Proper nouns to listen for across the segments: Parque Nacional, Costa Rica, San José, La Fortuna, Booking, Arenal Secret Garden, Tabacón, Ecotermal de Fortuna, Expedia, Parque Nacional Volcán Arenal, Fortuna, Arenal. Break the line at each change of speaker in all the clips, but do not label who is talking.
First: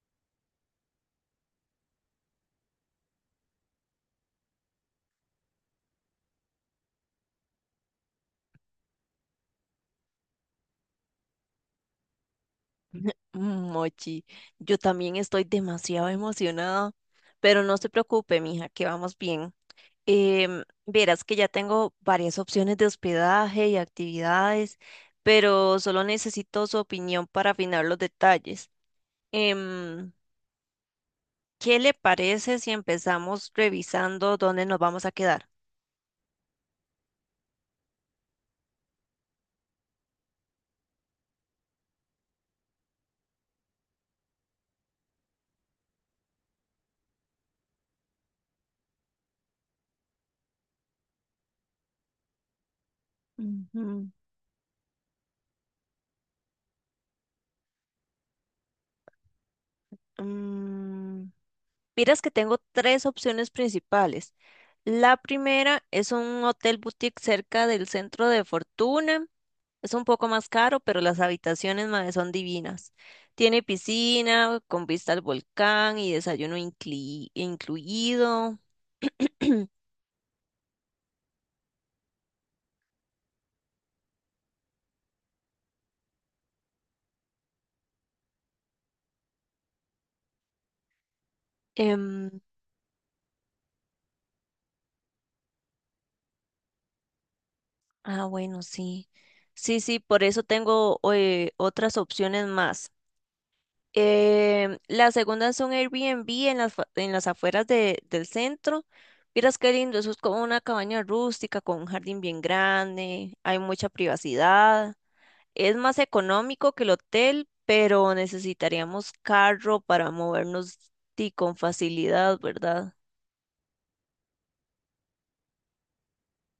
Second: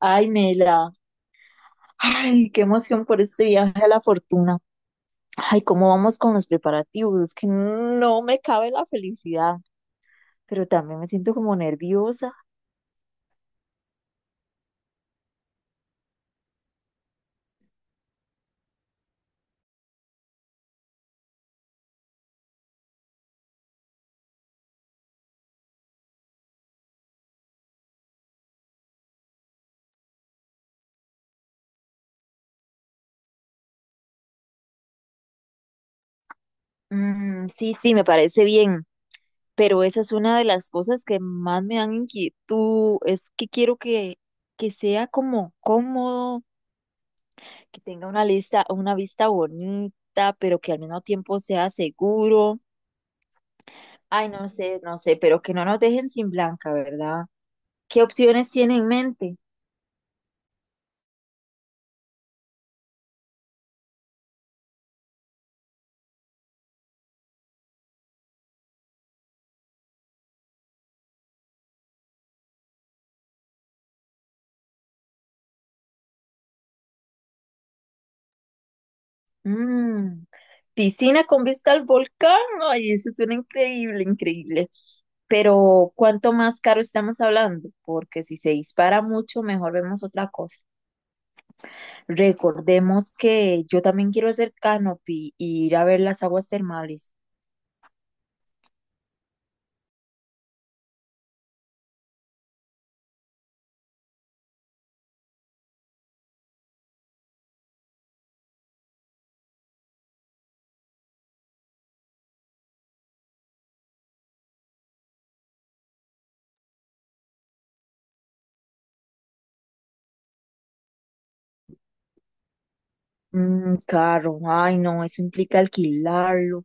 Ay, Mela, ay, qué emoción por este viaje a la fortuna. Ay, cómo vamos con los preparativos, Es que no me cabe la felicidad, pero también me siento como nerviosa.
Mm, Mochi, yo también estoy demasiado emocionada, pero no se preocupe, mija, que vamos bien. Verás que ya tengo varias opciones de hospedaje y actividades, pero solo necesito su opinión para afinar los detalles. Em, ¿Qué le parece si empezamos revisando dónde nos vamos a quedar?
Mm, sí, sí, me parece bien, pero esa es una de las cosas que más me dan inquietud, es que quiero que sea como cómodo, que tenga una lista, una vista bonita, pero que al mismo tiempo sea seguro.
Ujú.
Ay, no sé, no sé, pero que no nos dejen sin blanca, ¿verdad? ¿Qué opciones tiene en mente?
Mm, Miras que tengo tres opciones principales. La primera es un hotel boutique cerca del centro de Fortuna. Es un poco más caro, pero las habitaciones, mae, son divinas. Tiene piscina con vista al volcán y desayuno incluido.
Mm, piscina con vista al volcán. Ay, eso suena increíble, increíble. Pero, ¿cuánto más caro estamos hablando? Porque si se dispara mucho, mejor vemos otra cosa.
Em,
Recordemos que yo también quiero hacer canopy y ir a ver las aguas termales.
ah, bueno, sí. Sí, sí, por eso tengo otras opciones más. La segunda es un Airbnb en las, en las afueras del centro. Miras qué lindo, eso es como una cabaña rústica con un jardín bien grande, hay mucha privacidad. Es más económico que el hotel, pero necesitaríamos carro para movernos y con facilidad, ¿verdad?
Mm, caro. Ay, no, eso implica alquilarlo,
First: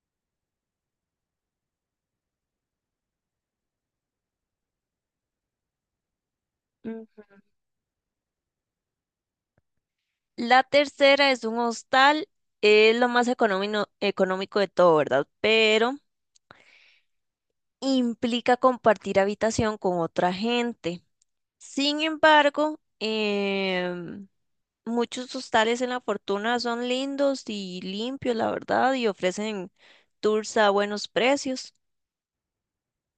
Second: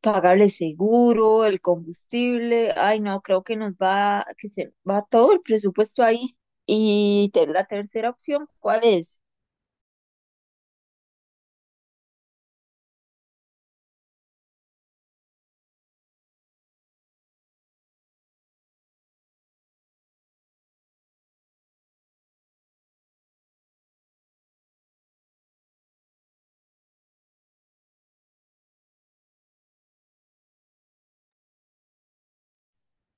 pagarle seguro, el combustible. Ay, no, creo que nos va, que se va todo el presupuesto ahí.
Ujú.
Y la tercera opción, ¿cuál es?
La tercera es un hostal, es lo más económico de todo, ¿verdad? Pero implica compartir habitación con otra gente. Sin embargo, muchos hostales en La Fortuna son lindos y limpios, la verdad, y ofrecen tours a buenos precios.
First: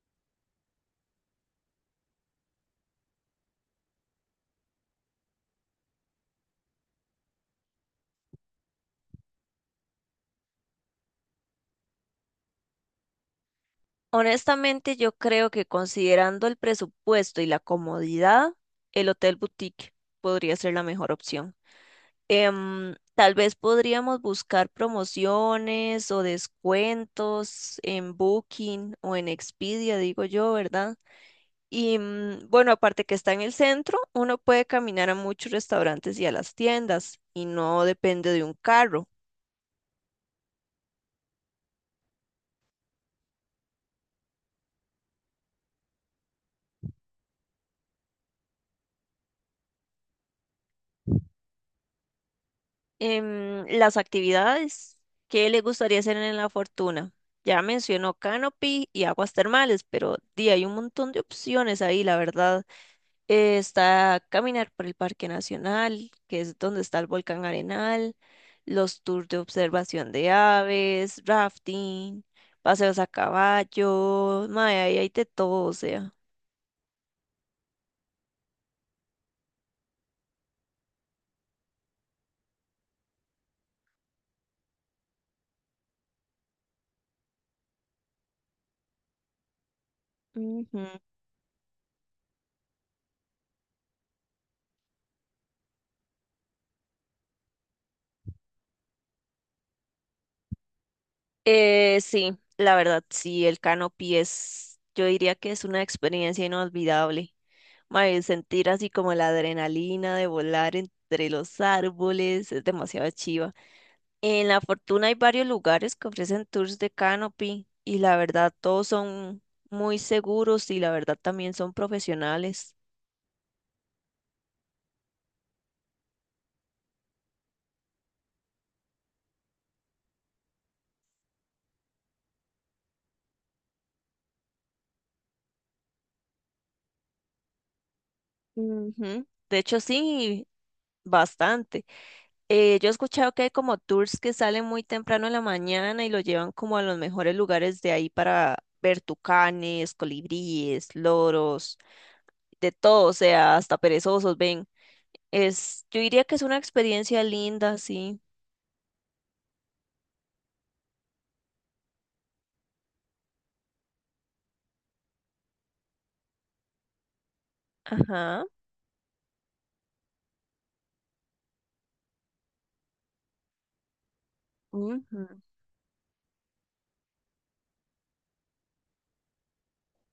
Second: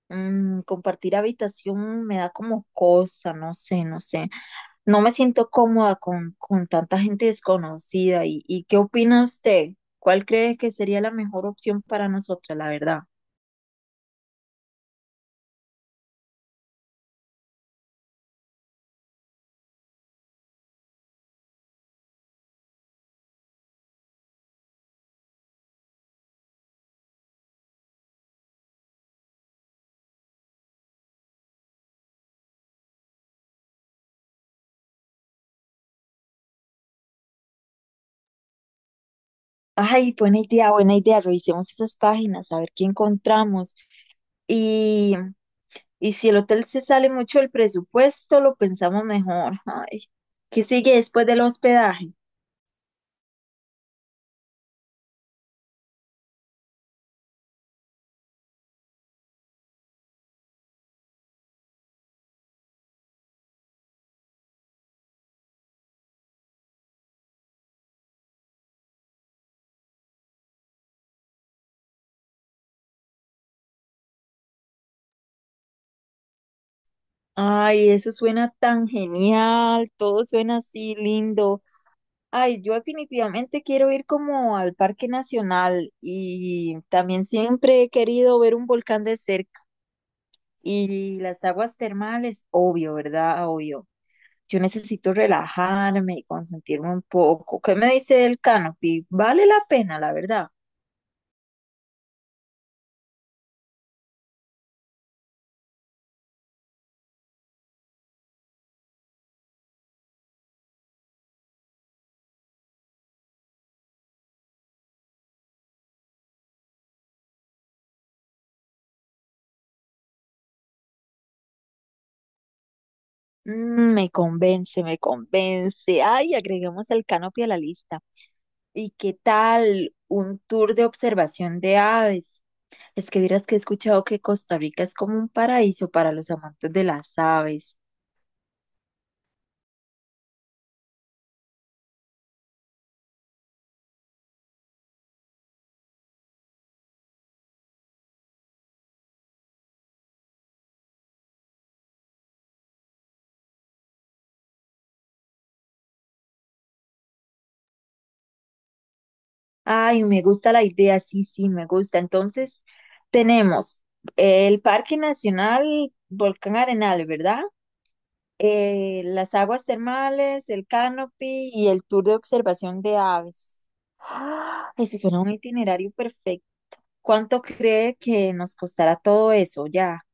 Mm, compartir habitación me da como cosa, no sé, no sé. No me siento cómoda con tanta gente desconocida. Y qué opina usted? ¿Cuál cree que sería la mejor opción para nosotros, la verdad?
Honestamente, yo creo que considerando el presupuesto y la comodidad, el Hotel Boutique podría ser la mejor opción. Tal vez podríamos buscar promociones o descuentos en Booking o en Expedia, digo yo, ¿verdad? Y bueno, aparte que está en el centro, uno puede caminar a muchos restaurantes y a las tiendas y no depende de un carro.
Ay, buena idea, buena idea. Revisemos esas páginas, a ver qué encontramos. Y, y si el hotel se sale mucho del presupuesto, lo pensamos mejor. Ay, ¿qué sigue después del hospedaje?
Las actividades, ¿qué le gustaría hacer en La Fortuna? Ya mencionó Canopy y aguas termales, pero di, hay un montón de opciones ahí, la verdad. Está caminar por el Parque Nacional, que es donde está el volcán Arenal, los tours de observación de aves, rafting, paseos a caballo, mae, ahí hay de todo, o sea.
Ay, eso suena tan genial, todo suena así lindo. Ay, yo definitivamente quiero ir como al Parque Nacional y también siempre he querido ver un volcán de cerca
Ujú.
y las aguas termales, obvio, ¿verdad? Obvio. Yo necesito relajarme y consentirme un poco. ¿Qué me dice el canopy? Vale la pena, la verdad.
Sí, la verdad, sí, el canopy es, yo diría que es una experiencia inolvidable. Mae, sentir así como la adrenalina de volar entre los árboles es demasiado chiva. En La Fortuna hay varios lugares que ofrecen tours de canopy y la verdad todos son muy seguros y la verdad también son profesionales.
Mm, me convence, me convence. Ay, agreguemos el canopy a la lista. ¿Y qué tal un tour de observación de aves? Es que vieras que he escuchado que Costa Rica es como un paraíso para los amantes de las aves.
Ujú. De hecho, sí, bastante. Yo he escuchado que hay como tours que salen muy temprano en la mañana y lo llevan como a los mejores lugares de ahí para ver tucanes, colibríes, loros, de todo, o sea, hasta perezosos, ven. Es, yo diría que es una experiencia linda, sí.
Ay, me gusta la idea, sí, sí, me gusta. Entonces, tenemos el Parque Nacional Volcán Arenal, ¿verdad?
Ajá.
Las aguas termales, el canopy y el tour de observación de aves. ¡Ah! Eso
Ujú.
suena un itinerario perfecto. ¿Cuánto cree que nos costará todo eso ya,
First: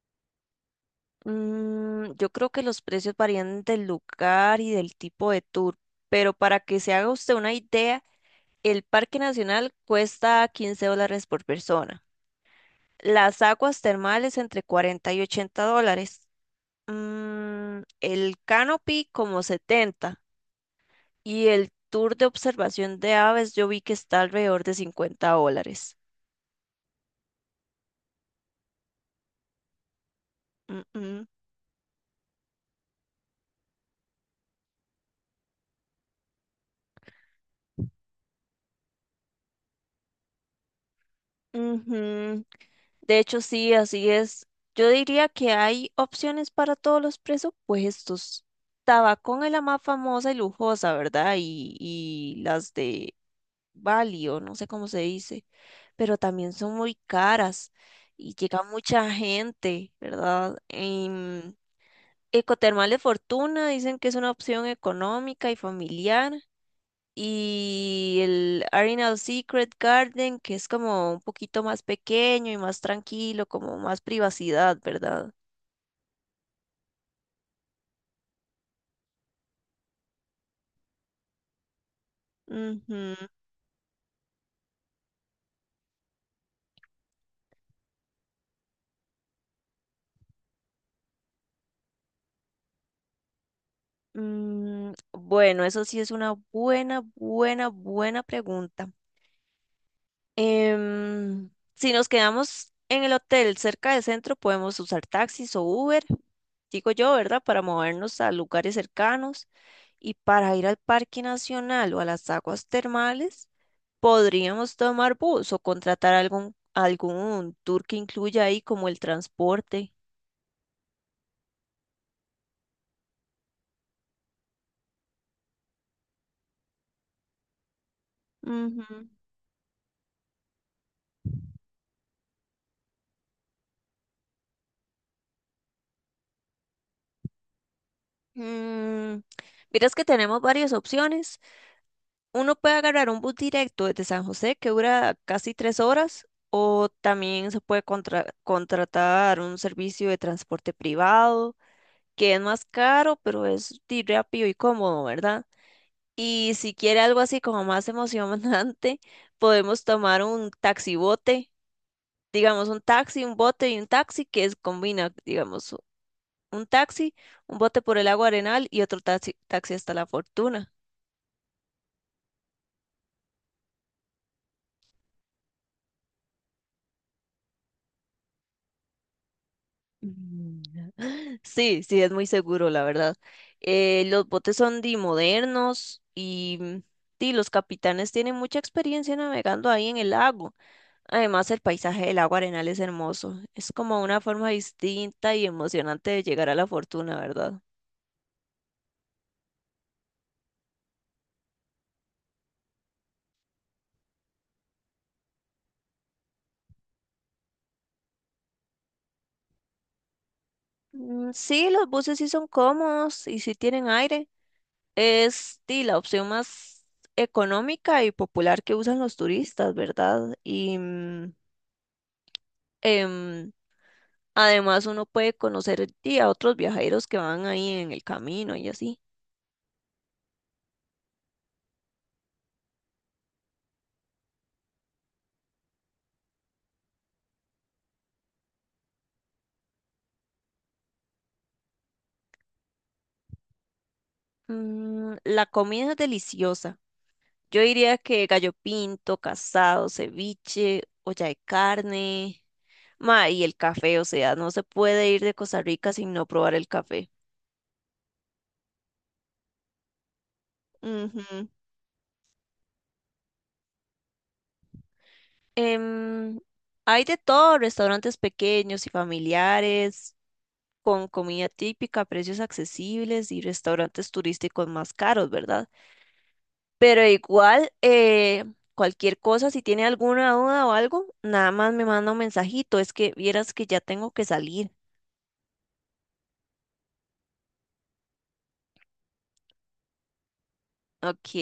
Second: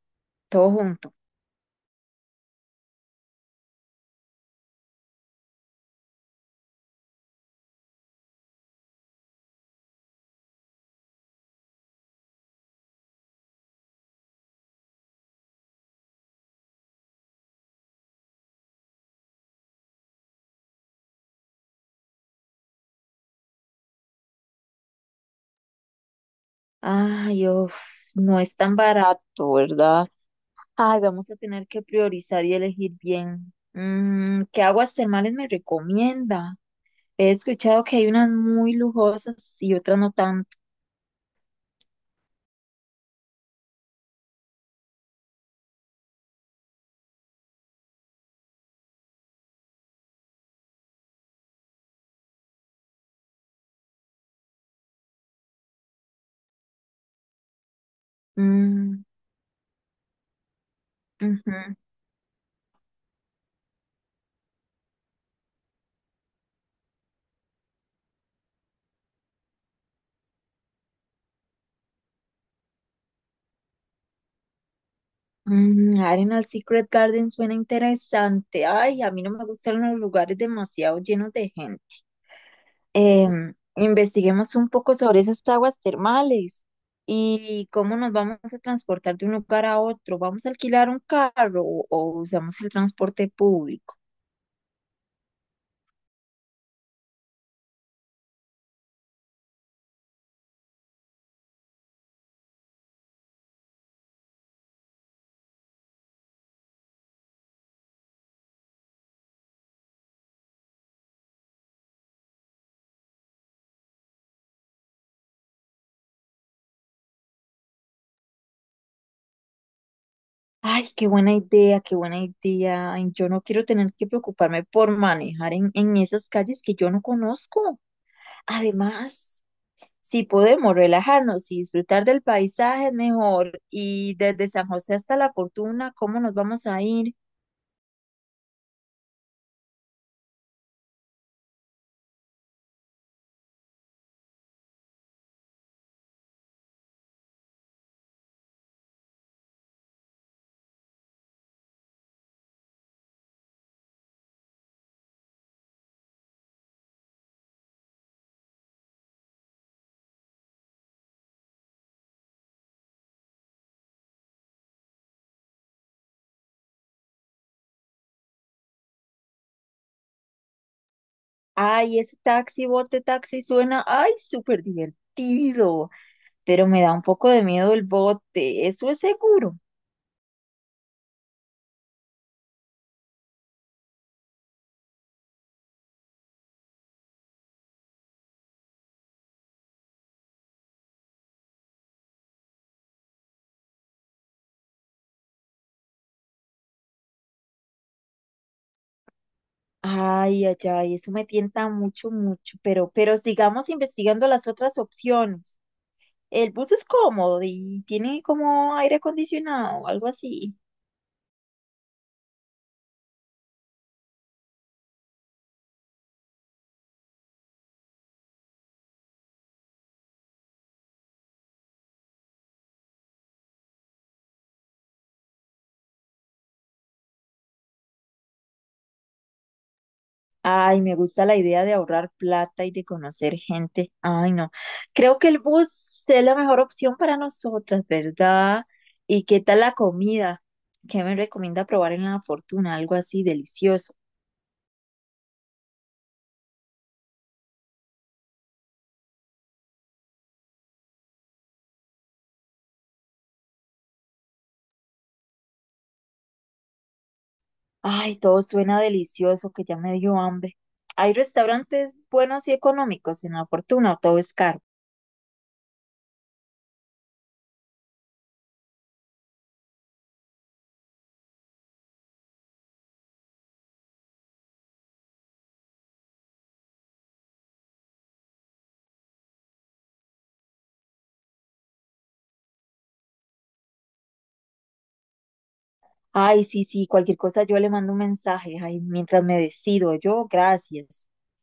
todo junto?
Yo creo que los precios varían del lugar y del tipo de tour, pero para que se haga usted una idea, el Parque Nacional cuesta 15 dólares por persona. Las aguas termales entre 40 y 80 dólares. El canopy como 70 y el tour de observación de aves yo vi que está alrededor de 50 dólares.
Ay, uf, no es tan barato, ¿verdad?
Mm,
Ay,
mm.
vamos a tener que priorizar y elegir bien. Mm, ¿qué aguas termales me recomienda? He escuchado que hay unas muy lujosas y otras no tanto.
Ujú. De hecho, sí, así es. Yo diría que hay opciones para todos los presupuestos. Tabacón es la más famosa y lujosa, ¿verdad? Y las de Bali, o no sé cómo se dice, pero también son muy caras y llega
Mm,
mucha gente, ¿verdad?
ujú.
Ecotermal de Fortuna dicen que es una opción económica y familiar. Y el Arenal Secret Garden, que es como un poquito más pequeño y más tranquilo, como más privacidad, ¿verdad?
Mm, Arenal Secret Garden suena interesante. Ay, a mí no me gustan los lugares demasiado llenos de gente.
Ujú.
Em, investiguemos un poco sobre esas aguas termales y cómo nos vamos a transportar de un lugar a otro. ¿Vamos a alquilar un carro o usamos el transporte público?
Bueno, eso sí es una buena pregunta. Si nos quedamos en el hotel cerca del centro, podemos usar taxis o Uber, digo yo, ¿verdad? Para movernos a lugares cercanos y para ir al Parque Nacional o a las aguas termales. Podríamos tomar bus o contratar algún tour que incluya ahí como el transporte.
Ay, qué buena idea, qué buena idea. Ay, yo no quiero tener que preocuparme por manejar en esas calles que yo no conozco.
Ujú.
Además, si podemos relajarnos y disfrutar del paisaje mejor y desde San José hasta La Fortuna, ¿cómo nos vamos a ir?
Mm, Miras que tenemos varias opciones. Uno puede agarrar un bus directo desde San José que dura casi 3 horas o también se puede contratar un servicio de transporte privado que es más caro pero es di, rápido y cómodo, ¿verdad? Y si quiere algo así como más emocionante, podemos tomar un taxibote, digamos, un taxi, un bote y un taxi que es, combina, digamos, un taxi, un bote por el agua Arenal y otro taxi hasta La Fortuna.
Ay, ese taxi, bote taxi suena, ay, súper divertido, pero me da un poco de miedo el bote, eso es seguro.
Mm. Sí, sí, es muy seguro, la verdad. Los botes son de modernos y, di, los capitanes tienen mucha experiencia navegando ahí en el lago. Además, el paisaje del agua Arenal es hermoso. Es como una forma distinta y emocionante de llegar a La Fortuna, ¿verdad?
Ay, ay, ay, eso me tienta mucho, mucho, pero sigamos investigando las otras opciones. El bus es cómodo y tiene como aire acondicionado o algo así.
Sí, los buses sí son cómodos y sí tienen aire. Es di, la opción más económica y popular que usan los turistas, ¿verdad? Y em, además uno puede conocer di, a otros viajeros que van ahí en el camino y así.
Ay, me gusta la idea de ahorrar plata y de conocer gente. Ay, no. Creo que el bus es la mejor opción para nosotras, ¿verdad? ¿Y qué tal la comida? ¿Qué me recomienda probar en La Fortuna? Algo así delicioso.
La comida es deliciosa. Yo diría que gallo pinto, casado, ceviche, olla de carne, ma, y el café, o sea, no se puede ir de Costa Rica sin no probar el café.
Ay, todo suena delicioso, que ya me dio hambre. ¿Hay
Ujú.
restaurantes buenos y económicos en La Fortuna o todo es caro?
Em, Hay de todo, restaurantes pequeños y familiares, con comida típica, precios accesibles y restaurantes turísticos más caros, ¿verdad? Pero igual, cualquier cosa, si tiene alguna duda o algo, nada más me manda un mensajito, es que vieras que ya tengo que salir.
Ay, sí, sí, cualquier cosa yo le mando un mensaje. Ay, mientras me decido, yo, gracias.
Ok.